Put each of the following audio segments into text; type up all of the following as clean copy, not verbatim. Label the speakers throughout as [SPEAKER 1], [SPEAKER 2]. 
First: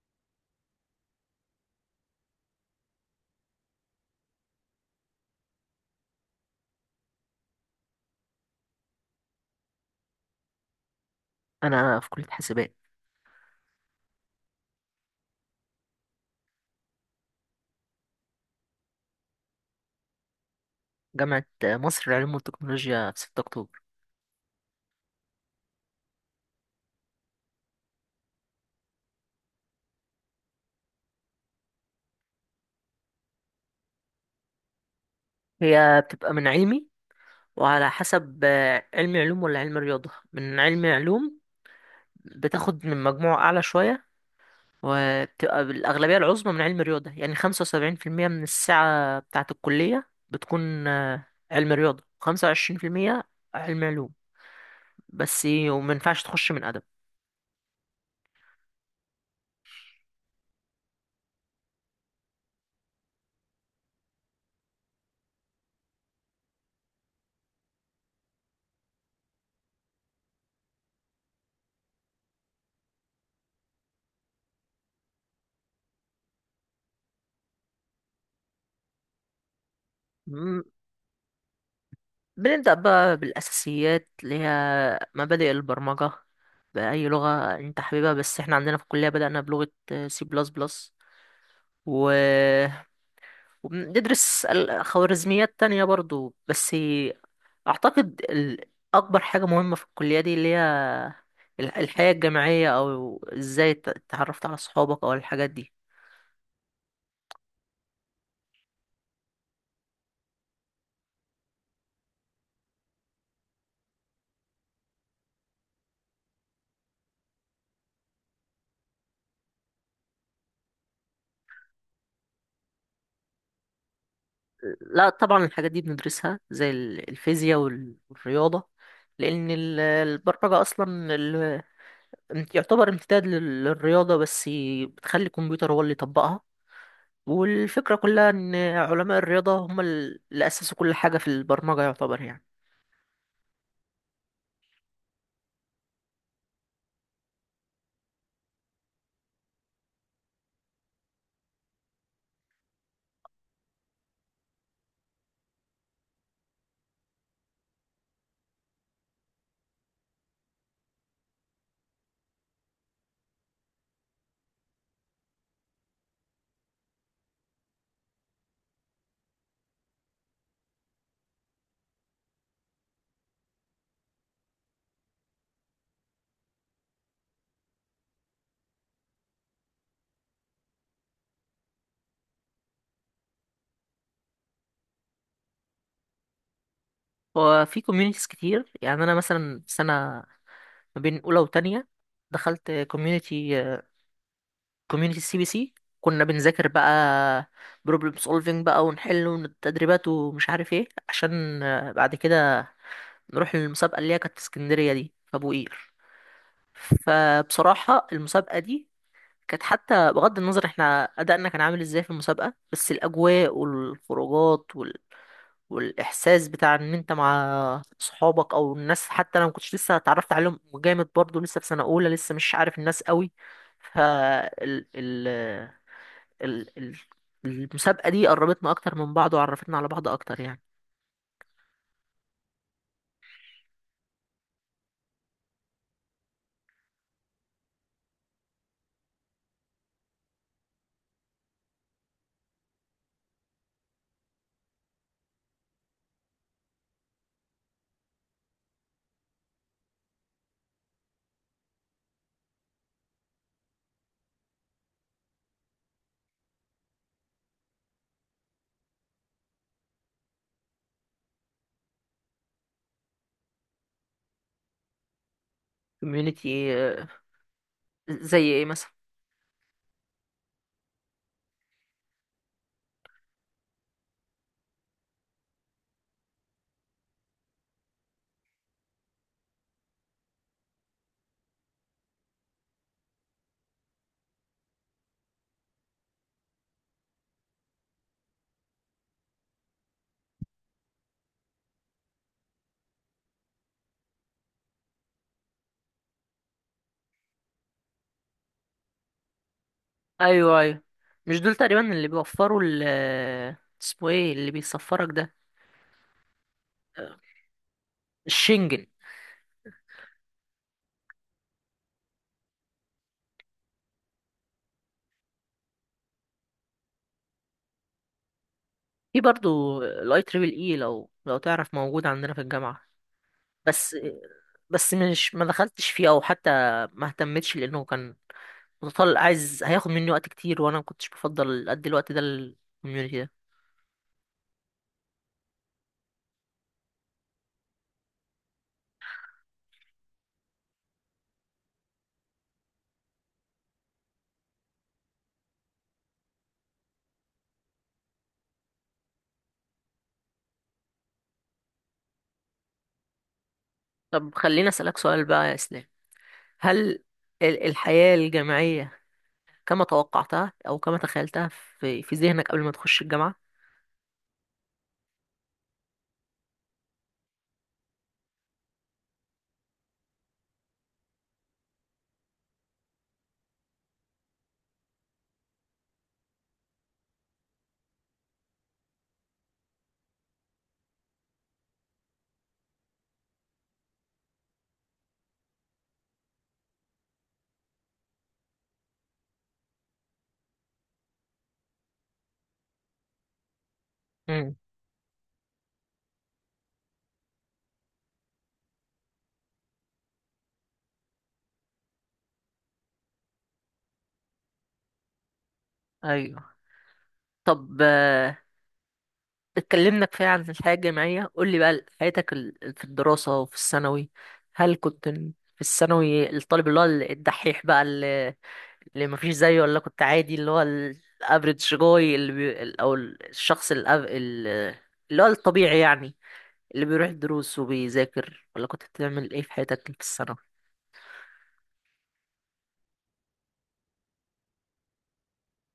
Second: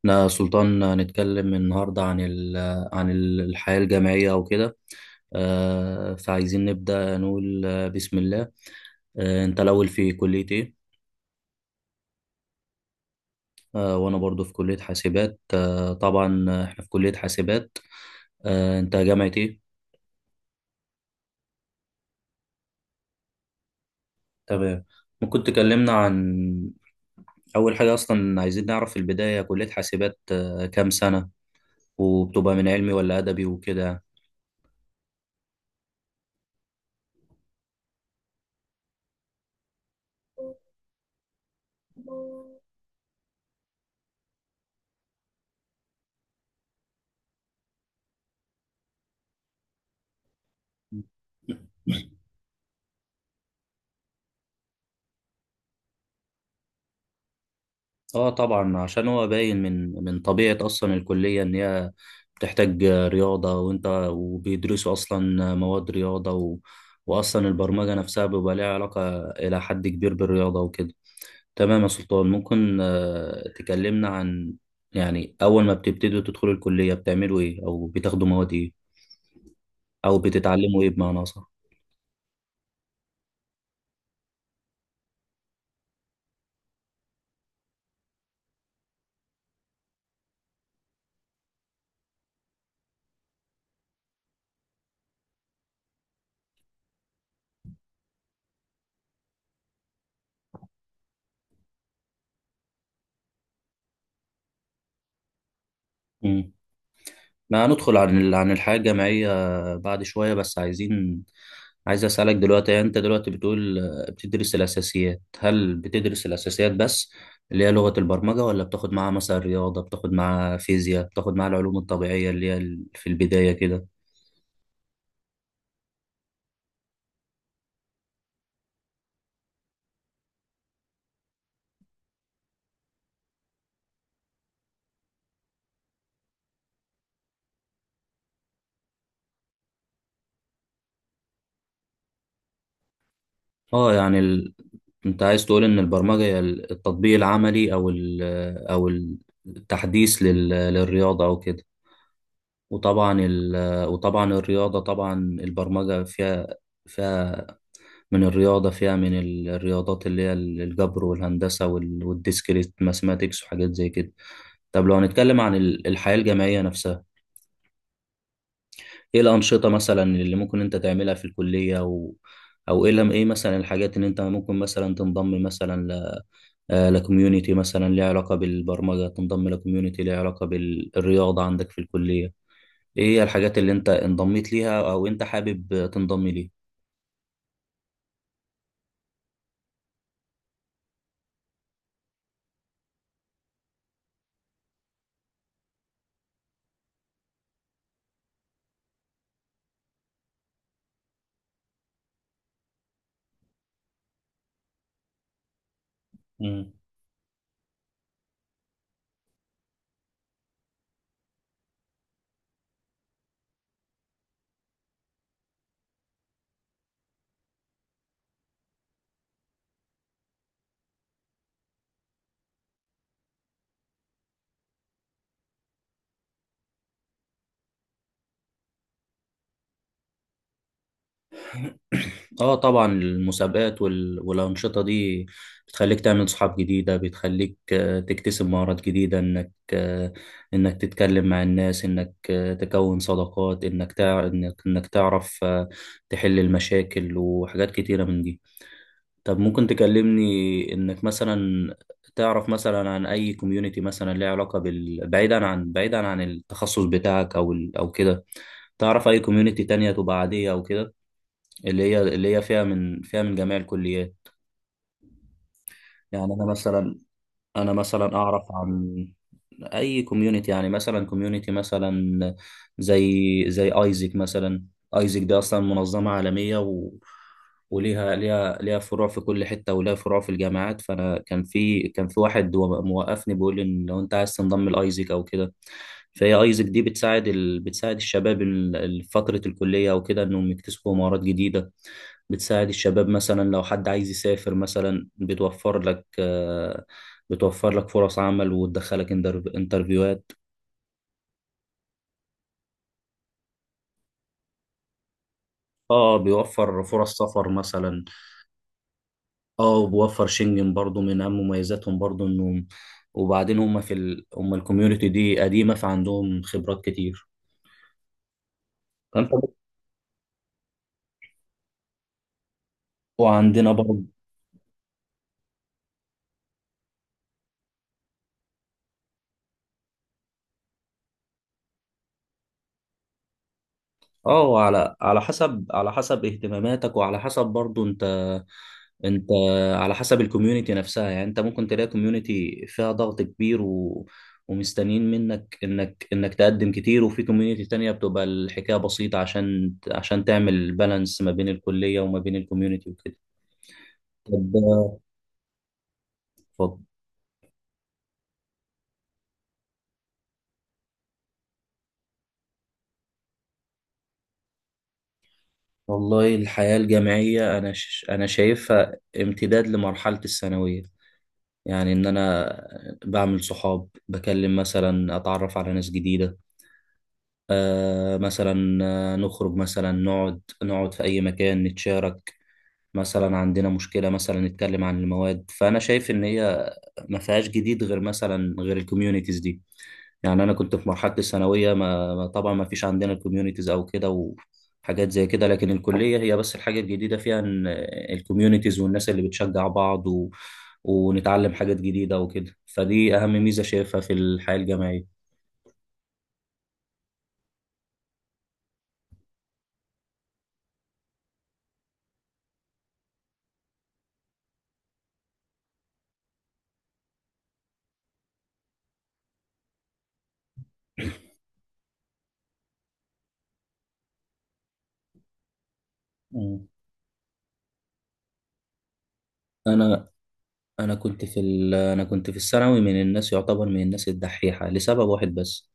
[SPEAKER 1] احنا سلطان هنتكلم النهاردة عن الحياة الجامعية وكده. فعايزين نبدأ نقول بسم الله. انت الأول في كلية ايه؟
[SPEAKER 2] انا في كليه حاسبات
[SPEAKER 1] وانا برضو في كلية حاسبات، طبعا، احنا في كلية حاسبات. انت جامعة ايه؟
[SPEAKER 2] جامعه مصر للعلوم والتكنولوجيا في 6 اكتوبر.
[SPEAKER 1] تمام. ممكن تكلمنا عن أول حاجة، أصلا عايزين نعرف في البداية كلية حاسبات كام سنة، وبتبقى من علمي ولا أدبي وكده يعني.
[SPEAKER 2] هي بتبقى من علمي، وعلى حسب علم علوم ولا علم رياضه. من علم علوم بتاخد من مجموع اعلى شويه، وبتبقى الاغلبيه العظمى من علم رياضه، يعني 75% من الساعه بتاعه الكليه بتكون علم رياضه، 25% علم علوم بس. ومينفعش تخش من
[SPEAKER 1] اه طبعا، عشان هو باين من طبيعة اصلا الكلية ان هي بتحتاج رياضة، وبيدرسوا اصلا مواد رياضة واصلا البرمجة نفسها بيبقى ليها علاقة الى حد كبير بالرياضة وكده. تمام يا سلطان، ممكن تكلمنا عن، يعني اول ما بتبتدوا تدخلوا الكلية بتعملوا ايه، او بتاخدوا مواد ايه، او
[SPEAKER 2] ادب.
[SPEAKER 1] بتتعلموا ايه بمعنى اصح؟
[SPEAKER 2] بنبدأ بقى بالأساسيات اللي هي مبادئ البرمجة، بأي لغة أنت حاببها، بس إحنا عندنا في الكلية بدأنا بلغة سي بلس بلس و... وبندرس خوارزميات تانية برضو. بس أعتقد أكبر حاجة مهمة في الكلية دي اللي هي الحياة الجامعية، أو إزاي اتعرفت على صحابك أو الحاجات دي.
[SPEAKER 1] ما هندخل عن الحياة الجامعية بعد شوية، بس عايزين، عايز أسألك دلوقتي، يعني أنت دلوقتي بتقول بتدرس الأساسيات. هل بتدرس الأساسيات بس اللي هي لغة البرمجة، ولا بتاخد معاها مثلا رياضة، بتاخد معاها فيزياء، بتاخد معاها العلوم الطبيعية اللي هي في البداية كده؟
[SPEAKER 2] لا طبعا، الحاجات دي بندرسها زي الفيزياء والرياضة، لأن البرمجة أصلا انت يعتبر امتداد للرياضة، بس بتخلي الكمبيوتر هو اللي يطبقها. والفكرة كلها ان علماء الرياضة هم اللي اسسوا كل حاجة في البرمجة يعتبر يعني.
[SPEAKER 1] اه يعني أنت عايز تقول إن البرمجة هي التطبيق العملي، أو التحديث للرياضة أو كده. وطبعا ال... وطبعا الرياضة، طبعا البرمجة فيها من الرياضة، فيها من الرياضات اللي هي الجبر والهندسة وال- والديسكريت ماثماتيكس وحاجات زي كده. طب لو هنتكلم عن الحياة الجامعية نفسها، ايه الأنشطة مثلا اللي ممكن انت تعملها في الكلية، او ايه لم- ايه مثلا الحاجات اللي انت ممكن مثلا تنضم مثلا ل آه، لكوميونيتي مثلا ليها علاقة بالبرمجة، تنضم لكوميونيتي ليها علاقة بالرياضة عندك في الكلية؟ ايه هي الحاجات اللي انت انضميت ليها او انت حابب تنضم
[SPEAKER 2] وفي كوميونيتيز كتير. يعني انا مثلا سنة ما بين اولى وتانية، دخلت كوميونيتي، كوميونيتي سي بي سي. كنا بنذاكر بقى بروبلم سولفينج بقى، ونحل والتدريبات ومش عارف ايه، عشان بعد كده نروح للمسابقة اللي هي كانت في اسكندرية، دي في ابو قير.
[SPEAKER 1] ليها؟
[SPEAKER 2] فبصراحة المسابقة دي كانت، حتى بغض النظر احنا ادائنا كان عامل ازاي في المسابقة، بس الاجواء والخروجات والاحساس بتاع ان انت مع صحابك او الناس، حتى انا ما كنتش لسه اتعرفت عليهم جامد، برضو لسه في سنة اولى، لسه مش عارف الناس قوي. ف ال... ال... ال... ال... المسابقة دي قربتنا اكتر من بعض، وعرفتنا على بعض اكتر يعني.
[SPEAKER 1] اه طبعا المسابقات وال... والأنشطة دي بتخليك تعمل صحاب جديدة، بتخليك تكتسب مهارات جديدة، انك تتكلم مع الناس، انك آه، تكون صداقات، انك تع... انك انك تعرف تحل المشاكل وحاجات كتيرة من دي. طب ممكن تكلمني انك مثلا تعرف مثلا عن اي كوميونتي مثلا ليها علاقة بعيدا عن التخصص بتاعك، او كده. تعرف اي كوميونتي تانية تبقى عادية او كده، اللي هي فيها من جميع الكليات؟ يعني انا
[SPEAKER 2] كوميونيتي؟
[SPEAKER 1] مثلا انا مثلا اعرف
[SPEAKER 2] زي ايه مثلا؟
[SPEAKER 1] عن اي كوميونتي، يعني مثلا كوميونتي مثلا زي ايزك مثلا. ايزك دي اصلا منظمه عالميه، و... وليها ليها ليها فروع في كل حته، وليها فروع في الجامعات. فانا كان في واحد هو موقفني بيقول لي ان لو انت عايز تنضم لايزك او كده. فهي ايزك دي بتساعد الشباب فتره الكليه او كده انهم يكتسبوا مهارات جديده. بتساعد الشباب، مثلا لو حد عايز يسافر مثلا بتوفر لك فرص عمل، وتدخلك انترفيوهات.
[SPEAKER 2] ايوه، ايوه، مش دول تقريبا اللي بيوفروا اسمه ايه اللي بيسفرك ده؟
[SPEAKER 1] اه، بيوفر فرص سفر مثلا.
[SPEAKER 2] الشنجن.
[SPEAKER 1] اه، وبيوفر شنجن برضو. من اهم مميزاتهم برضو انهم، وبعدين هم الكوميونتي دي قديمة فعندهم خبرات كتير،
[SPEAKER 2] في
[SPEAKER 1] فانت.
[SPEAKER 2] برضو الاي تريبل اي، لو تعرف، موجود عندنا في الجامعة.
[SPEAKER 1] وعندنا
[SPEAKER 2] بس
[SPEAKER 1] برضو.
[SPEAKER 2] بس مش ما دخلتش فيه، او حتى ما اهتمتش لانه كان متطلع، عايز هياخد مني وقت كتير، وانا ما كنتش بفضل ادي الوقت ده للكوميونتي ده.
[SPEAKER 1] اه، على حسب اهتماماتك، وعلى حسب برضو انت على حسب الكوميونتي نفسها. يعني انت ممكن تلاقي كوميونتي فيها ضغط كبير و... ومستنيين منك انك تقدم كتير، وفي كوميونتي تانية بتبقى الحكاية بسيطة، عشان تعمل بالانس ما بين الكلية وما بين الكوميونتي وكده.
[SPEAKER 2] طب خليني
[SPEAKER 1] طب،
[SPEAKER 2] اسالك سؤال بقى يا اسلام.
[SPEAKER 1] اتفضل.
[SPEAKER 2] هل الحياة الجامعية كما توقعتها او كما تخيلتها في ذهنك قبل ما تخش الجامعة؟
[SPEAKER 1] والله الحياة الجامعية انا شايفها امتداد لمرحلة الثانوية. يعني ان انا بعمل صحاب، بكلم مثلا، اتعرف على ناس جديدة، مثلا، نخرج مثلا نقعد في أي مكان، نتشارك مثلا عندنا مشكلة، مثلا نتكلم عن المواد. فأنا شايف إن هي ما فيهاش جديد غير الكوميونيتيز دي. يعني أنا كنت في مرحلة الثانوية، طبعا ما فيش عندنا الكوميونيتيز أو كده
[SPEAKER 2] امم.
[SPEAKER 1] وحاجات زي كده، لكن الكلية هي بس الحاجة الجديدة فيها إن الكوميونيتيز والناس اللي بتشجع بعض و... ونتعلم حاجات جديدة وكده، فدي أهم ميزة شايفها في الحياة الجامعية.
[SPEAKER 2] ايوه. طب، اتكلمنا كفاية عن الحياة الجامعية. قول لي بقى حياتك في الدراسة وفي الثانوي. هل كنت في الثانوي الطالب اللي هو الدحيح بقى، اللي مفيش زيه، ولا كنت عادي اللي هو الافريج جوي، اللي بي... ال- او ال- الشخص الأف... ال- اللي هو الطبيعي يعني،
[SPEAKER 1] مم.
[SPEAKER 2] اللي بيروح الدروس وبيذاكر، ولا كنت بتعمل ايه في حياتك في
[SPEAKER 1] أنا
[SPEAKER 2] الثانوي؟
[SPEAKER 1] انا كنت في ال... انا كنت في الثانوي من الناس، يعتبر من الناس الدحيحه لسبب واحد بس،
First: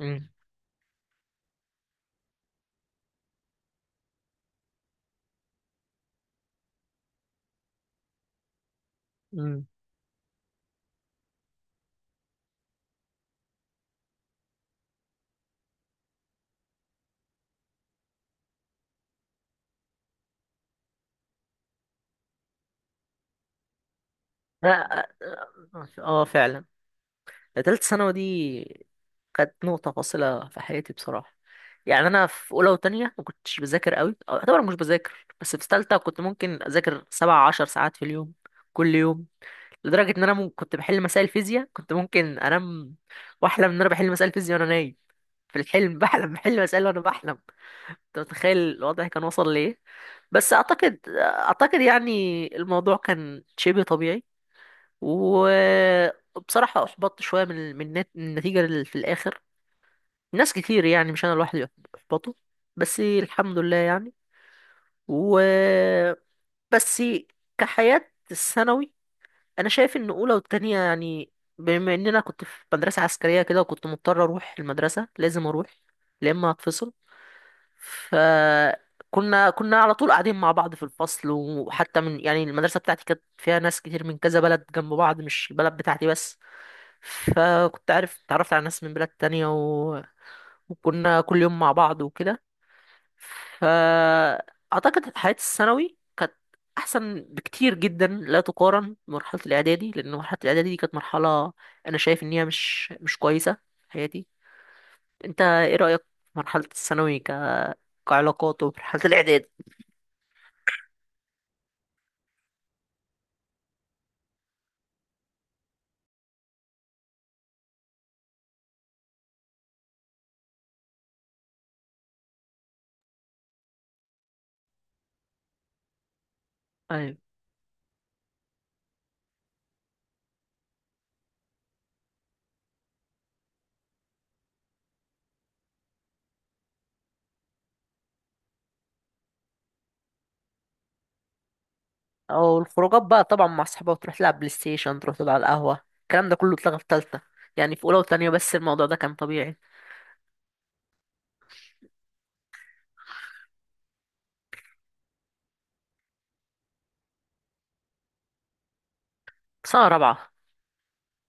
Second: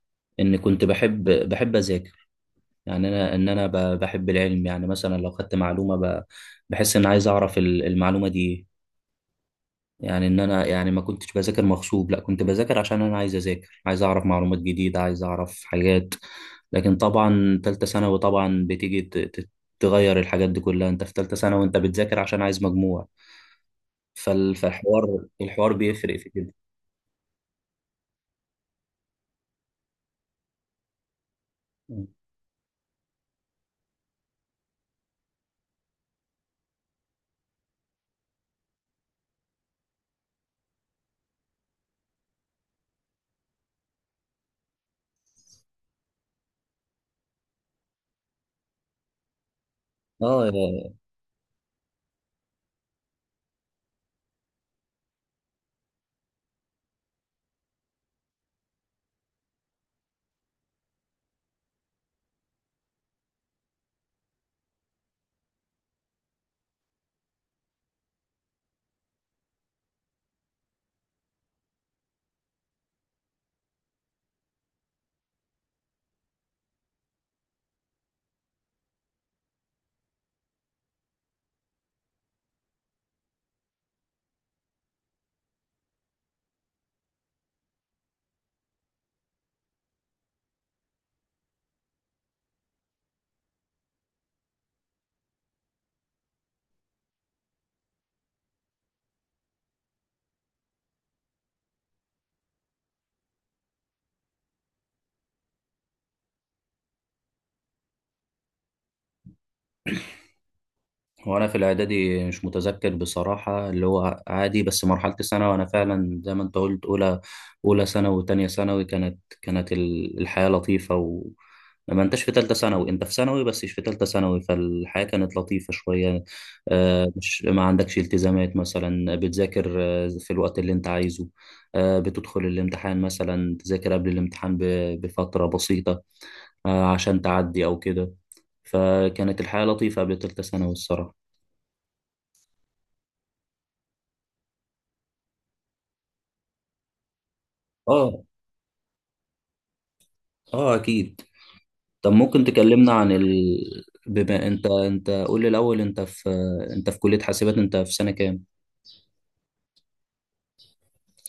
[SPEAKER 2] امم.
[SPEAKER 1] ان كنت بحب اذاكر. يعني انا بحب العلم، يعني مثلا لو خدت معلومه بحس ان عايز اعرف المعلومه دي إيه.
[SPEAKER 2] امم.
[SPEAKER 1] يعني ان انا، يعني ما كنتش بذاكر مغصوب، لا كنت بذاكر عشان انا عايز اذاكر، عايز اعرف معلومات جديده، عايز اعرف حاجات. لكن طبعا تالتة ثانوي طبعا بتيجي تغير الحاجات دي كلها، انت في تالتة ثانوي وانت بتذاكر عشان عايز مجموع.
[SPEAKER 2] اه آه،
[SPEAKER 1] فالحوار
[SPEAKER 2] آه،
[SPEAKER 1] بيفرق
[SPEAKER 2] آه،
[SPEAKER 1] في كده.
[SPEAKER 2] فعلا. تالتة ثانوي دي كانت نقطة فاصلة في حياتي بصراحة. يعني أنا في أولى وتانية ما كنتش بذاكر قوي، أو أعتبر مش بذاكر. بس في تالتة كنت ممكن أذاكر 17 ساعات في اليوم، كل يوم. لدرجة إن أنا كنت بحل مسائل فيزياء، كنت ممكن أنام وأحلم إن أنا بحل مسائل فيزياء وأنا نايم. في الحلم بحلم بحل مسائل وأنا بحلم. أنت متخيل الوضع كان وصل لإيه؟ بس
[SPEAKER 1] اه
[SPEAKER 2] أعتقد يعني الموضوع كان شبه طبيعي. وبصراحة أحبطت شوية من النتيجة اللي في الآخر. ناس كتير، يعني مش أنا لوحدي اللي أحبطوا. بس الحمد لله يعني. و بس كحياة الثانوي، أنا شايف إن أولى والتانية يعني، بما إن أنا كنت في مدرسة عسكرية كده، وكنت مضطر أروح المدرسة، لازم أروح يا إما هتفصل، فكنا على طول قاعدين مع بعض في الفصل. وحتى من، يعني المدرسة بتاعتي كانت فيها ناس كتير من كذا بلد جنب بعض، مش البلد بتاعتي بس. فكنت عارف اتعرفت على ناس من بلاد تانية، وكنا كل يوم مع بعض وكده. فأعتقد حياة الثانوي كانت أحسن بكتير جدا، لا تقارن بمرحلة الإعدادي، لأن مرحلة الإعدادي دي كانت مرحلة أنا شايف إن هي مش كويسة في حياتي. أنت إيه رأيك في مرحلة الثانوي كعلاقات ومرحلة الإعدادي؟
[SPEAKER 1] وانا في الاعدادي مش متذكر بصراحه، اللي هو عادي، بس مرحله الثانوي وانا فعلا زي ما انت قلت. اولى ثانوي وتانية ثانوي كانت الحياه لطيفه، ما انتش في ثالثه ثانوي، انت في ثانوي بس مش في ثالثه ثانوي، فالحياه كانت لطيفه شويه.
[SPEAKER 2] أيوة.
[SPEAKER 1] مش ما عندكش التزامات، مثلا بتذاكر في الوقت اللي انت عايزه، بتدخل الامتحان، مثلا تذاكر قبل الامتحان بفتره بسيطه عشان تعدي أو كده. فكانت الحياة لطيفة قبل تالتة ثانوي الصراحة.
[SPEAKER 2] أو الخروجات بقى طبعا، مع أصحابك تروح تلعب بلاي ستيشن، تروح تقعد على القهوة، الكلام ده كله اتلغى في تالتة. يعني في أولى
[SPEAKER 1] اه
[SPEAKER 2] وتانية بس، الموضوع ده كان طبيعي.
[SPEAKER 1] اه أكيد. طب ممكن تكلمنا بما انت قول لي الاول، انت في كلية حاسبات، انت في سنة كام؟
[SPEAKER 2] سنة رابعة.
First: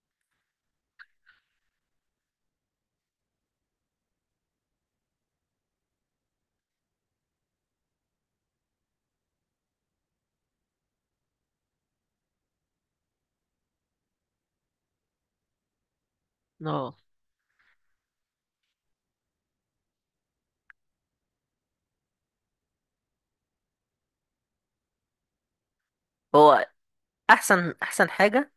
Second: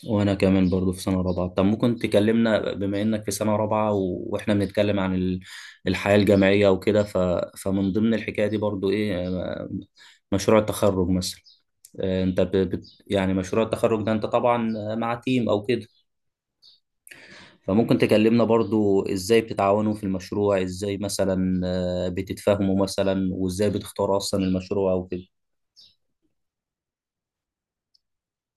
[SPEAKER 1] وانا كمان برضو في سنة رابعة. طب ممكن تكلمنا بما انك في سنة رابعة و... واحنا بنتكلم عن الحياة الجامعية وكده، فمن ضمن الحكاية دي برضو ايه، مشروع التخرج مثلا. انت يعني مشروع التخرج ده انت طبعا مع تيم او كده،
[SPEAKER 2] اه.
[SPEAKER 1] فممكن تكلمنا برضو ازاي بتتعاونوا في المشروع، ازاي مثلا بتتفاهموا مثلا، وازاي بتختاروا اصلا المشروع او كده.
[SPEAKER 2] هو احسن حاجه،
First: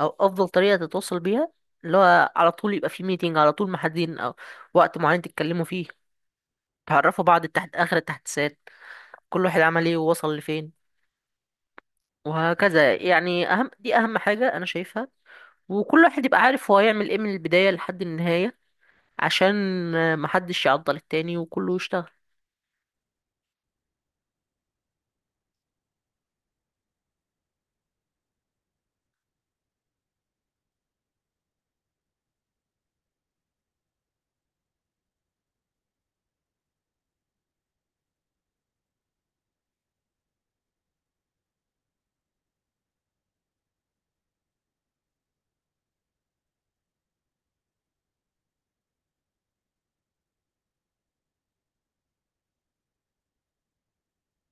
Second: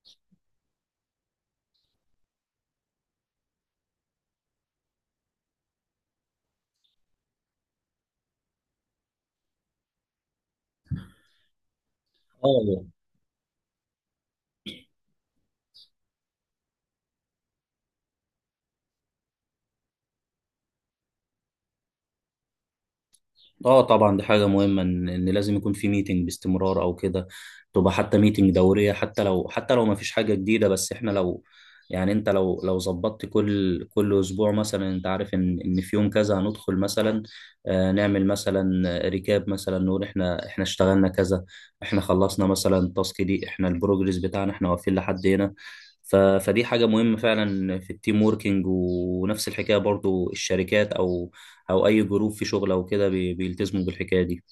[SPEAKER 2] او افضل طريقه تتواصل بيها، اللي هو على طول يبقى في ميتنج، على طول محددين او وقت معين تتكلموا فيه، تعرفوا بعض تحت اخر التحديثات، كل واحد عمل ايه ووصل لفين،
[SPEAKER 1] اه
[SPEAKER 2] وهكذا يعني. اهم، دي اهم حاجه انا شايفها. وكل واحد يبقى عارف هو هيعمل ايه من البدايه لحد النهايه، عشان محدش يعضل التاني وكله يشتغل.
[SPEAKER 1] اه طبعا دي حاجة مهمة، إن لازم يكون في ميتنج باستمرار او كده، تبقى حتى ميتنج دورية، حتى لو ما فيش حاجة جديدة. بس احنا لو، يعني انت لو ظبطت كل اسبوع مثلا، انت عارف ان في يوم كذا هندخل مثلا نعمل مثلا ريكاب، مثلا نقول احنا اشتغلنا كذا، احنا خلصنا مثلا التاسك دي، احنا البروجرس بتاعنا احنا واقفين لحد هنا. فدي حاجة مهمة فعلا في التيم ووركينج، ونفس الحكاية برضو الشركات او اي جروب في شغل او كده بيلتزموا بالحكايه دي.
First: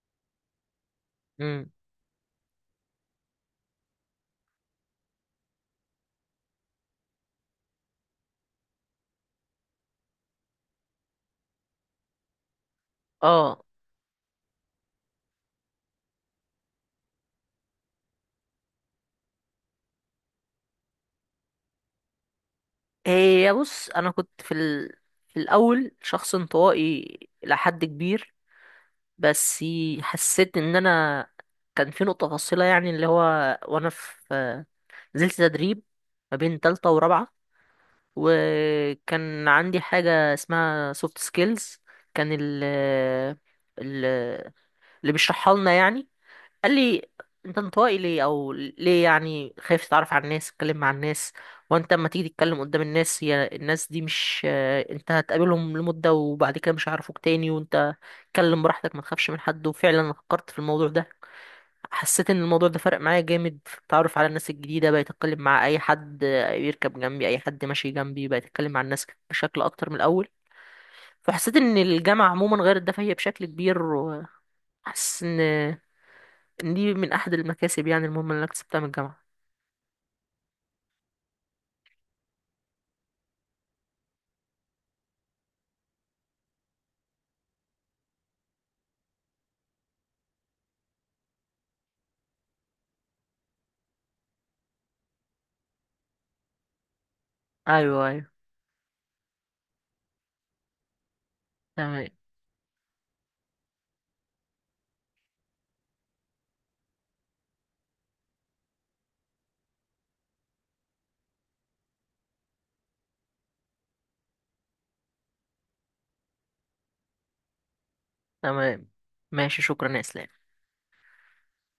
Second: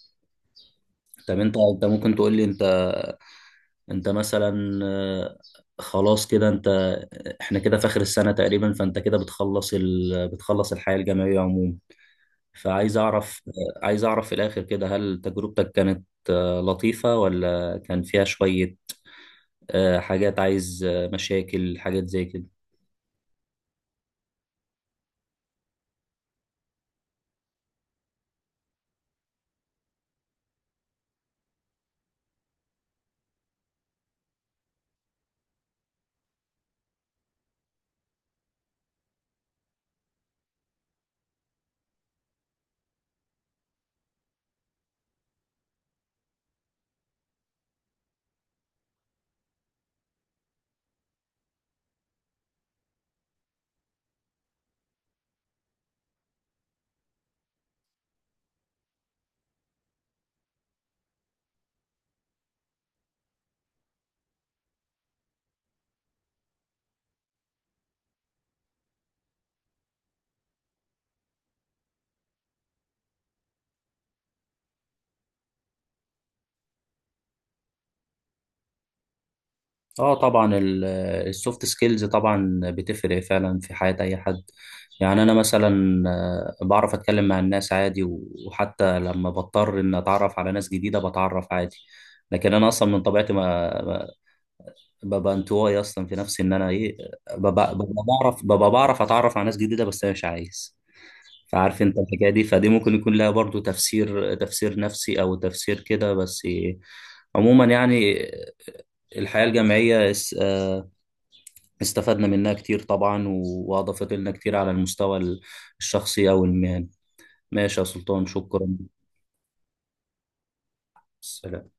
[SPEAKER 1] طب انت
[SPEAKER 2] امم.
[SPEAKER 1] انت ممكن تقول لي، انت مثلا خلاص كده، احنا كده في اخر السنه تقريبا، فانت كده بتخلص الحياه الجامعيه عموما. فعايز اعرف
[SPEAKER 2] اه.
[SPEAKER 1] آه، عايز اعرف في الاخر كده، هل تجربتك كانت لطيفه، ولا كان فيها شويه حاجات، عايز مشاكل، حاجات زي كده؟
[SPEAKER 2] هي بص، انا كنت في الاول شخص انطوائي لحد كبير، بس حسيت ان انا كان في نقطة فاصلة، يعني اللي هو وانا في، نزلت تدريب ما بين تالتة ورابعة، وكان عندي حاجة اسمها سوفت سكيلز. كان ال ال- اللي بيشرحها لنا يعني قال لي: انت انطوائي ليه، او ليه يعني خايف تتعرف على الناس، تتكلم مع الناس؟ وانت اما تيجي تتكلم قدام الناس، هي الناس دي، مش انت هتقابلهم لمدة وبعد كده مش هيعرفوك تاني، وانت اتكلم براحتك، ما تخافش من حد. وفعلا أنا فكرت في الموضوع ده. حسيت ان الموضوع ده فرق معايا جامد في التعرف على الناس الجديده، بقيت اتكلم مع اي حد بيركب جنبي، اي حد ماشي جنبي بقيت اتكلم مع الناس بشكل اكتر من الاول. فحسيت ان الجامعه عموما غير ده فهي بشكل كبير. وحاسس ان دي من احد المكاسب، يعني المهمه اللي انا اكتسبتها من الجامعه.
[SPEAKER 1] اه طبعا السوفت سكيلز طبعا بتفرق فعلا في حياة اي حد. يعني انا مثلا بعرف اتكلم مع الناس عادي، و- وحتى لما بضطر ان اتعرف على ناس جديدة بتعرف عادي. لكن انا اصلا من طبيعتي ما- ببقى انطوائي، اصلا في نفسي ان انا ايه، ببقى, ببقى
[SPEAKER 2] ايوه، ايوه.
[SPEAKER 1] بعرف ببقى بعرف اتعرف على ناس جديدة، بس انا مش عايز. فعارف انت
[SPEAKER 2] تمام،
[SPEAKER 1] الحكاية دي، فدي ممكن يكون لها برضو تفسير نفسي او تفسير كده بس. عموما يعني الحياة الجامعية استفدنا منها كتير طبعا، و- وأضافت لنا كتير على المستوى الشخصي أو المهني. ماشي يا سلطان، شكرا.
[SPEAKER 2] تمام. ماشي، شكرا يا اسلام.
[SPEAKER 1] سلام.